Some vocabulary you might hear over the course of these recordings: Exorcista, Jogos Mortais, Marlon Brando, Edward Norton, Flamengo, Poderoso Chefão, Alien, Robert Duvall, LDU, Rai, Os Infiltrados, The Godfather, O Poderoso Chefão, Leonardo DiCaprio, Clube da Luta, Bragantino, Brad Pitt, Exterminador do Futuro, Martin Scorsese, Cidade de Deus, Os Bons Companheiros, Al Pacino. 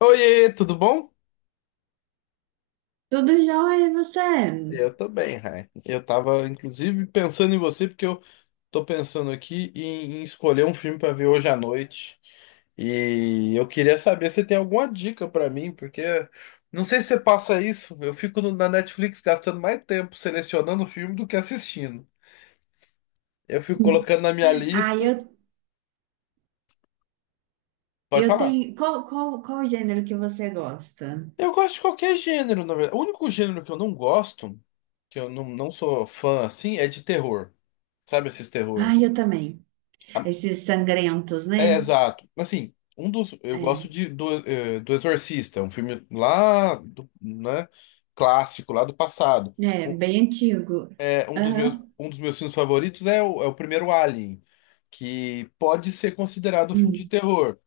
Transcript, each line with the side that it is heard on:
left: Oiê, tudo bom?
right: Tudo jóia, e você?
left: Eu tô bem, Rai. Eu tava, inclusive, pensando em você, porque eu tô pensando aqui em escolher um filme pra ver hoje à noite. E eu queria saber se tem alguma dica pra mim, porque não sei se você passa isso. Eu fico na Netflix gastando mais tempo selecionando o filme do que assistindo. Eu fico colocando na minha
right: Ah,
left: lista.
right: eu,
left: Pode
right: eu
left: falar.
right: tenho. Qual, qual, Qual o gênero que você gosta?
left: Eu gosto de qualquer gênero, na verdade. O único gênero que eu não gosto, que eu não sou fã assim, é de terror. Sabe esses
right: Ah,
left: terror?
right: eu também. Esses sangrentos,
left: É,
right: né?
left: exato. Assim, um dos. Eu
right: É,
left: gosto do Exorcista, é um filme lá do, né, clássico, lá do passado.
right: é
left: Um,
right: bem antigo. Aham.
left: um dos meus filmes favoritos é é o primeiro Alien, que pode ser considerado um filme de
right: Hum.
left: terror.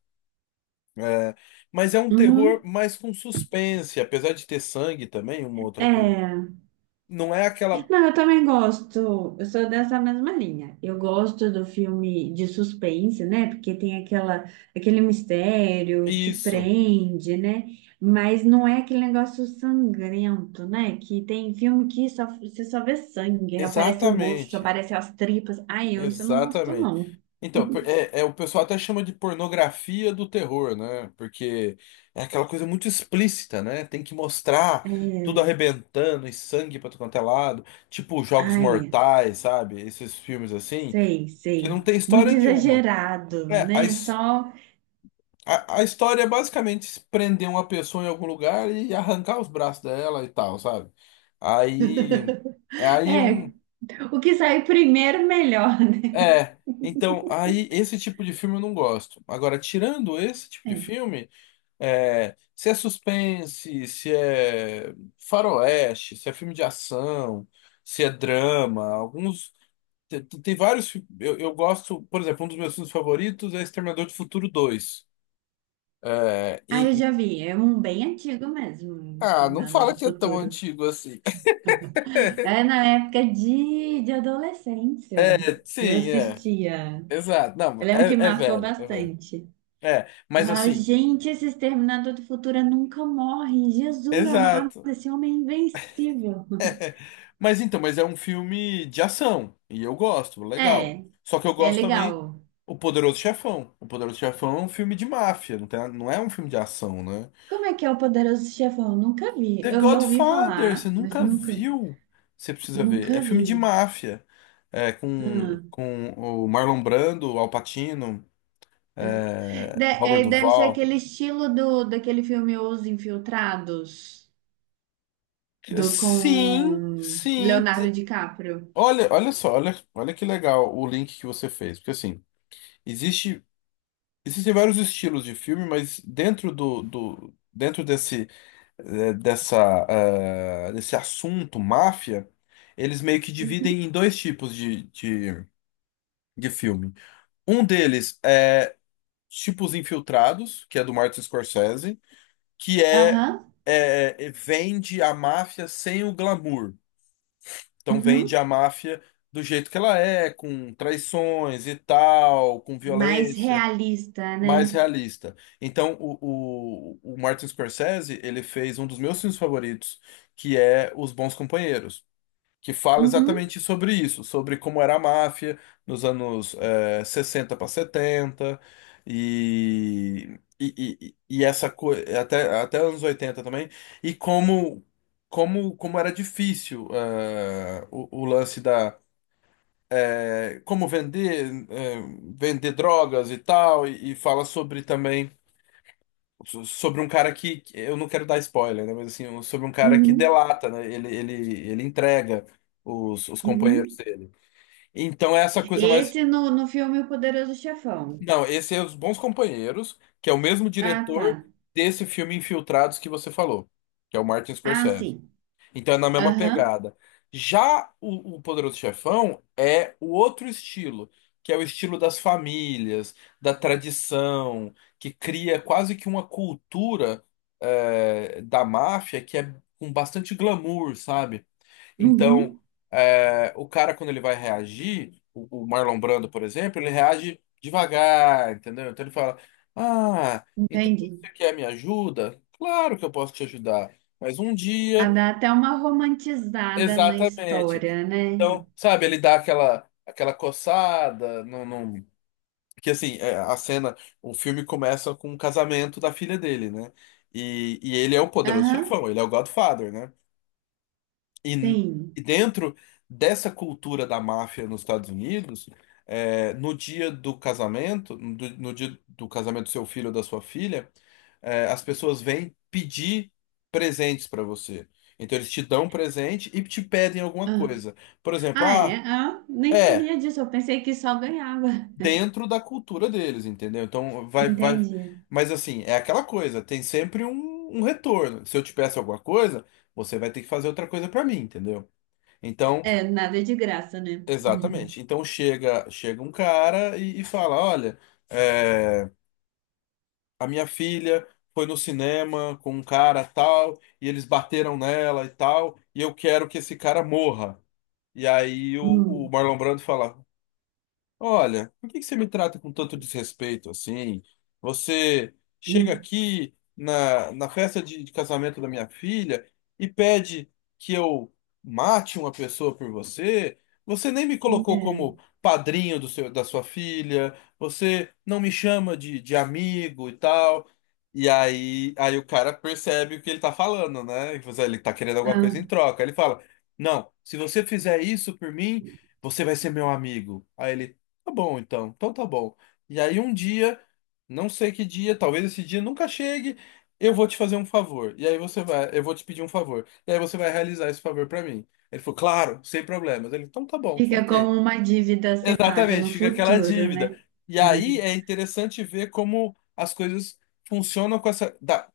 left: É, mas é um terror
right: Uhum.
left: mais com suspense, apesar de ter sangue também, uma outra coisa.
right: É.
left: Não é aquela.
right: Não, eu também gosto. Eu sou dessa mesma linha. Eu gosto do filme de suspense, né? Porque tem aquele mistério, te
left: Isso,
right: prende, né? Mas não é aquele negócio sangrento, né? Que tem filme que só, você só vê sangue, aí aparece o rosto,
left: exatamente.
right: aparece as tripas. Ai, eu isso eu não gosto,
left: Exatamente.
right: não.
left: Então, o pessoal até chama de pornografia do terror, né? Porque é aquela coisa muito explícita, né? Tem que mostrar tudo
right: É,
left: arrebentando e sangue pra tudo quanto é lado. Tipo Jogos
right: ai, é.
left: Mortais, sabe? Esses filmes assim,
right: Sei,
left: que não
right: sei.
left: tem história
right: Muito
left: nenhuma.
right: exagerado,
left: É. a,
right: né?
left: his-
right: Só,
left: a, a história é basicamente prender uma pessoa em algum lugar e arrancar os braços dela e tal, sabe? Aí. É aí
right: é,
left: um.
right: o que sair primeiro, melhor, né?
left: É. Então, aí esse tipo de filme eu não gosto. Agora, tirando esse tipo de
right: É.
left: filme. É, se é suspense, se é faroeste, se é filme de ação, se é drama, alguns. Tem vários. Eu gosto, por exemplo, um dos meus filmes favoritos é Exterminador do Futuro dois. É,
right: Ah, eu já vi. É um bem antigo mesmo, o
left: ah, não
right: Exterminador
left: fala
right: do
left: que é tão
right: Futuro.
left: antigo assim.
right: É na época de
left: É,
right: adolescência. Eu
left: sim, é.
right: assistia.
left: Exato. Não,
right: Eu lembro que
left: é
right: marcou
left: velho, é velho.
right: bastante.
left: É,
right: Eu
left: mas
right: falava,
left: assim,
right: gente, esse Exterminador do Futuro nunca morre. Jesus amado,
left: exato.
right: esse homem é invencível.
left: Mas é um filme de ação. E eu gosto, legal.
right: É,
left: Só que eu
right: é
left: gosto também
right: legal.
left: O Poderoso Chefão. O Poderoso Chefão é um filme de máfia, não é um filme de ação, né?
right: Como é que é o Poderoso Chefão? Nunca vi.
left: The
right: Eu já ouvi
left: Godfather, você
right: falar, mas
left: nunca
right: nunca,
left: viu? Você precisa ver. É
right: nunca
left: filme de
right: vi.
left: máfia. É, com,
right: Ah.
left: com o Marlon Brando, Al Pacino, Robert
right: É, deve ser
left: Duvall.
right: aquele estilo do, daquele filme Os Infiltrados, do
left: Sim,
right: com
left: sim.
right: Leonardo DiCaprio.
left: Olha só, olha que legal o link que você fez. Porque assim, existe. Existem vários estilos de filme, mas dentro do, do dentro desse eh, dessa desse assunto máfia, eles meio que dividem em dois tipos de filme. Um deles é tipo Os Infiltrados, que é do Martin Scorsese, que é,
right: Aham,
left: é é, vende a máfia sem o glamour. Então vende
right: uhum.
left: a máfia do jeito que ela é, com traições e tal, com
right: Mais
left: violência.
right: realista,
left: Mais
right: né?
left: realista. Então, o Martin Scorsese, ele fez um dos meus filmes favoritos, que é Os Bons Companheiros, que fala
right: Uhum,
left: exatamente sobre isso, sobre como era a máfia nos anos 60 para 70 e essa coisa, até anos 80 também, e como era difícil o lance da, é, como vender, é, vender drogas e tal, e fala sobre também sobre um cara eu não quero dar spoiler, né? Mas assim, sobre um cara que
right: uhum,
left: delata, né? Ele entrega os companheiros
right: uhum.
left: dele. Então é essa coisa mais.
right: Esse no, no filme O Poderoso Chefão.
left: Não, esse é Os Bons Companheiros, que é o mesmo
right: Ah, tá.
left: diretor desse filme Infiltrados que você falou, que é o Martin
right: Ah,
left: Scorsese.
right: sim.
left: Então é na mesma
right: Aham,
left: pegada. Já o Poderoso Chefão é o outro estilo, que é o estilo das famílias, da tradição, que cria quase que uma cultura da máfia que é com bastante glamour, sabe? Então,
right: uhum.
left: o cara, quando ele vai reagir, o Marlon Brando, por exemplo, ele reage devagar, entendeu? Então ele fala: Ah, então
right: Entendi.
left: você quer minha ajuda? Claro que eu posso te ajudar. Mas um
right: Ah,
left: dia.
right: dá até uma romantizada na
left: Exatamente.
right: história, né?
left: Então, sabe, ele dá aquela coçada, não, não... Que assim, a cena, o filme começa com o casamento da filha dele, né? E ele é o poderoso
right: Aham,
left: chefão, ele é o Godfather, né? E, n- e
right: sim.
left: dentro dessa cultura da máfia nos Estados Unidos, no dia do casamento, no dia do casamento do seu filho ou da sua filha, as pessoas vêm pedir presentes para você. Então eles te dão um presente e te pedem alguma coisa. Por exemplo,
right: Ah, é?
left: ah,
right: Ah, nem
left: é
right: sabia disso. Eu pensei que só ganhava.
left: dentro da cultura deles, entendeu? Então vai, vai.
right: Entendi.
left: Mas assim, é aquela coisa, tem sempre um retorno. Se eu te peço alguma coisa, você vai ter que fazer outra coisa para mim, entendeu? Então,
right: É, nada é de graça, né?
left: exatamente. Então chega um cara e fala, olha, é, a minha filha foi no cinema com um cara tal, e eles bateram nela e tal, e eu quero que esse cara morra. E aí o
right: Hum,
left: Marlon Brando fala: Olha, por que que você me trata com tanto desrespeito assim? Você chega
right: hum.
left: aqui na festa de casamento da minha filha e pede que eu mate uma pessoa por você. Você nem me colocou
right: É.
left: como padrinho da sua filha. Você não me chama de amigo e tal. E aí o cara percebe o que ele tá falando, né? Ele tá querendo alguma
right: Ah,
left: coisa em troca. Ele fala: Não, se você fizer isso por mim. Você vai ser meu amigo. Aí ele, tá bom, então. Então tá bom. E aí um dia, não sei que dia, talvez esse dia nunca chegue, eu vou te fazer um favor. Eu vou te pedir um favor. E aí você vai realizar esse favor pra mim. Ele falou, claro, sem problemas. Ele, então tá bom,
right: fica
left: ok.
right: como uma dívida a ser paga
left: Exatamente,
right: no
left: fica aquela
right: futuro,
left: dívida.
right: né?
left: E aí é interessante ver como as coisas funcionam com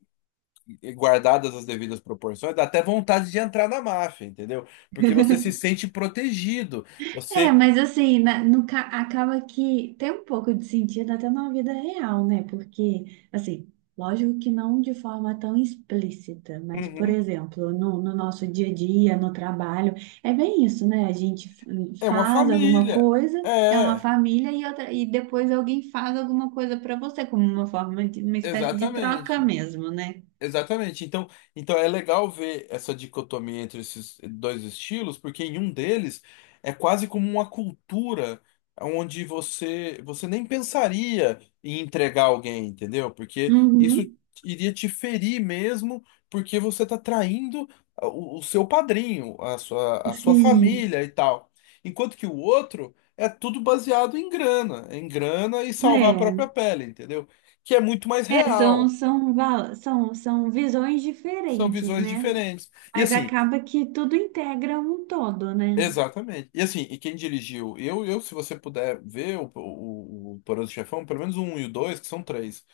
left: guardadas as devidas proporções, dá até vontade de entrar na máfia, entendeu? Porque você se sente protegido.
right: É,
left: Você,
right: mas assim, na- no, ca- acaba que tem um pouco de sentido até na vida real, né? Porque, assim, lógico que não de forma tão explícita, mas, por
left: Uhum.
right: exemplo, no, no nosso dia a dia, no trabalho, é bem isso, né? A gente
left: É uma
right: faz alguma
left: família.
right: coisa, é uma
left: É.
right: família, e, outra, e depois alguém faz alguma coisa para você, como uma forma de uma espécie de troca
left: Exatamente.
right: mesmo, né?
left: Exatamente. Então é legal ver essa dicotomia entre esses dois estilos, porque em um deles é quase como uma cultura onde você nem pensaria em entregar alguém, entendeu? Porque isso
right: Uhum,
left: iria te ferir mesmo, porque você está traindo o seu padrinho, a sua
right: sim.
left: família e tal. Enquanto que o outro é tudo baseado em grana e salvar a própria
right: É,
left: pele, entendeu? Que é muito mais real.
right: são visões
left: São
right: diferentes,
left: visões
right: né?
left: diferentes. E
right: Mas
left: assim,
right: acaba que tudo integra um todo, né?
left: exatamente. E assim, quem dirigiu? Se você puder ver o Poderoso Chefão, pelo menos o 1 e o 2, que são três.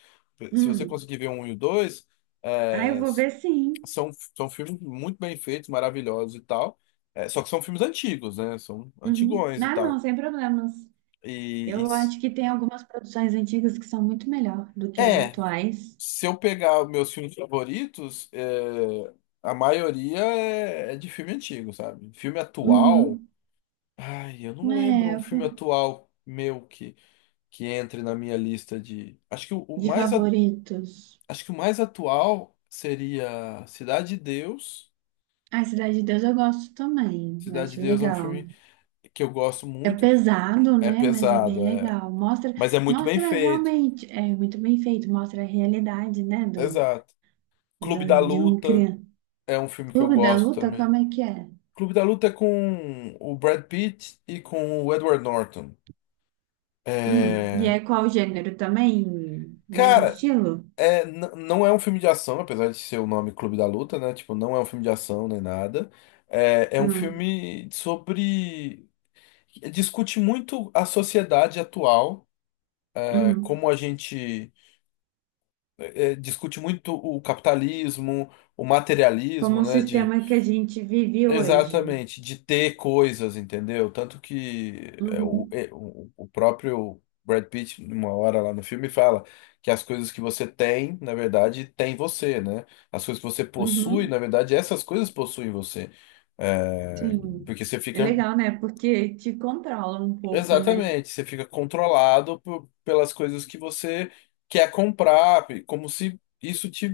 left: Se você
right: Hum.
left: conseguir ver o 1 e o 2,
right: Ah, eu
left: é,
right: vou ver sim.
left: são, são filmes muito bem feitos, maravilhosos e tal. É, só que são filmes antigos, né? São
right: Uhum.
left: antigões e
right: Ah, não,
left: tal.
right: sem problemas.
left: E, e-
right: Eu acho que tem algumas produções antigas que são muito melhor do que as
left: é,
right: atuais.
left: se eu pegar os meus filmes favoritos, a maioria é de filme antigo, sabe? Filme atual.
right: Uhum.
left: Ai, eu não lembro
right: É,
left: um
right: eu
left: filme
right: fi-
left: atual meu que entre na minha lista de. Acho que o, o
right: de
left: mais a-
right: favoritos.
left: acho que o mais atual seria Cidade de Deus.
right: A Cidade de Deus eu gosto também, eu
left: Cidade de
right: acho
left: Deus é um
right: legal.
left: filme que eu gosto
right: É
left: muito.
right: pesado,
left: É
right: né? Mas é bem
left: pesado,
right: legal. Mostra,
left: mas é muito bem
right: mostra
left: feito.
right: realmente, é muito bem feito, mostra a realidade, né?
left: Exato. Clube da
right: De um
left: Luta
right: criança.
left: é um filme que eu
right: Clube da
left: gosto
right: Luta,
left: também.
right: como é que é?
left: Clube da Luta é com o Brad Pitt e com o Edward Norton.
right: E
left: É...
right: é qual gênero também? Mesmo
left: Cara,
right: estilo?
left: Não é um filme de ação, apesar de ser o nome Clube da Luta, né? Tipo, não é um filme de ação nem nada. É um
right: Hum,
left: filme sobre. Discute muito a sociedade atual,
right: hum.
left: como a gente discute muito o capitalismo, o
right: Como
left: materialismo,
right: o
left: né?
right: sistema que a gente vive hoje.
left: Exatamente, de ter coisas, entendeu? Tanto que é, o,
right: Uhum,
left: é, o o próprio Brad Pitt, numa hora lá no filme, fala que as coisas que você tem, na verdade, tem você, né? As coisas que você possui, na
right: uhum,
left: verdade, essas coisas possuem você. É,
right: sim.
left: porque você
right: É
left: fica.
right: legal, né? Porque te controla um pouco, né?
left: Exatamente, você fica controlado pelas coisas que você quer comprar, como se isso te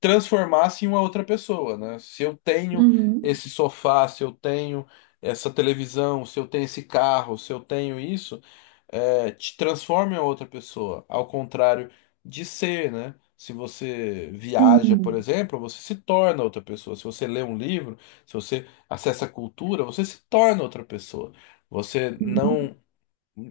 left: transformasse em uma outra pessoa, né? Se eu tenho
right: Uhum,
left: esse sofá, se eu tenho essa televisão, se eu tenho esse carro, se eu tenho isso, te transforma em outra pessoa. Ao contrário de ser, né? Se você viaja, por
right: sim.
left: exemplo, você se torna outra pessoa. Se você lê um livro, se você acessa a cultura, você se torna outra pessoa. Você
right: Uhum.
left: não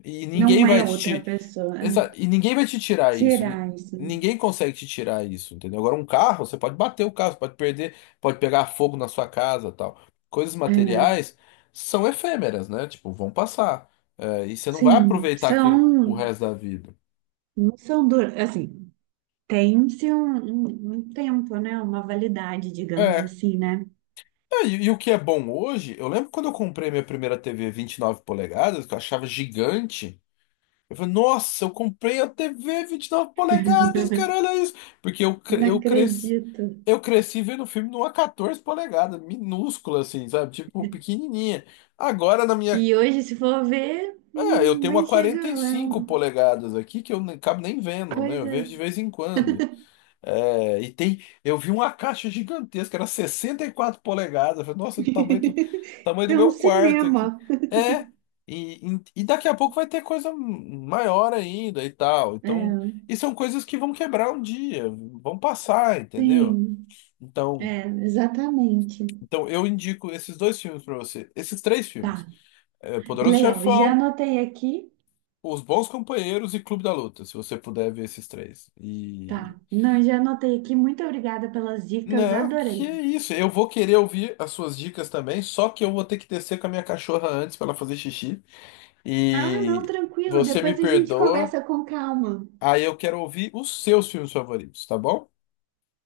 left: e ninguém
right: Não é
left: vai
right: outra
left: te.
right: pessoa. É.
left: E ninguém vai te tirar isso.
right: Tirar isso.
left: Ninguém consegue te tirar isso, entendeu? Agora, um carro, você pode bater o carro, você pode perder, pode pegar fogo na sua casa, tal. Coisas
right: É,
left: materiais são efêmeras, né? Tipo, vão passar. É, e você não vai
right: sim.
left: aproveitar aquilo pro
right: São,
left: resto da vida.
right: não são duras. Assim, tem-se um tempo, né? Uma validade, digamos
left: É.
right: assim, né?
left: É. E o que é bom hoje, eu lembro quando eu comprei minha primeira TV 9 polegadas, que eu achava gigante. Eu falei, nossa, eu comprei a TV 9 polegadas, cara, olha isso. Porque
right: Não acredito.
left: eu cresci vendo o filme numa 14 polegadas, minúscula assim, sabe? Tipo, pequenininha. Agora na
right: E
left: minha.
right: hoje, se for ver,
left: É, eu
right: não,
left: tenho uma
right: nem chega,
left: quarenta e
right: é
left: cinco
right: uma
left: polegadas aqui que eu nem acabo nem vendo, né? Eu
right: coisa.
left: vejo de vez em quando. É, e tem, eu vi uma caixa gigantesca, era 64 polegadas. Eu falei, nossa, do tamanho do,
right: É um
left: meu quarto aqui.
right: cinema.
left: É, e daqui a pouco vai ter coisa maior ainda e tal. Então,
right: É,
left: e são coisas que vão quebrar um dia, vão passar, entendeu?
right: sim,
left: Então,
right: é, exatamente.
left: então eu indico esses dois filmes pra você, esses três filmes:
right: Tá,
left: É, Poderoso
right: legal. Já
left: Chefão,
right: anotei aqui.
left: Os Bons Companheiros e Clube da Luta, se você puder ver esses três.
right: Tá, não, já anotei aqui. Muito obrigada pelas dicas,
left: Não, que
right: adorei.
left: isso. Eu vou querer ouvir as suas dicas também, só que eu vou ter que descer com a minha cachorra antes para ela fazer xixi.
right: Ah, não,
left: E
right: tranquilo.
left: você me
right: Depois a gente
left: perdoa.
right: conversa com calma.
left: Aí eu quero ouvir os seus filmes favoritos, tá bom?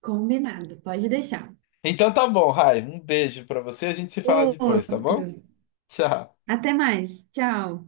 right: Combinado, pode deixar.
left: Então tá bom, Rai. Um beijo para você. A gente se fala depois, tá
right: Outro.
left: bom? Tchau.
right: Até mais, tchau.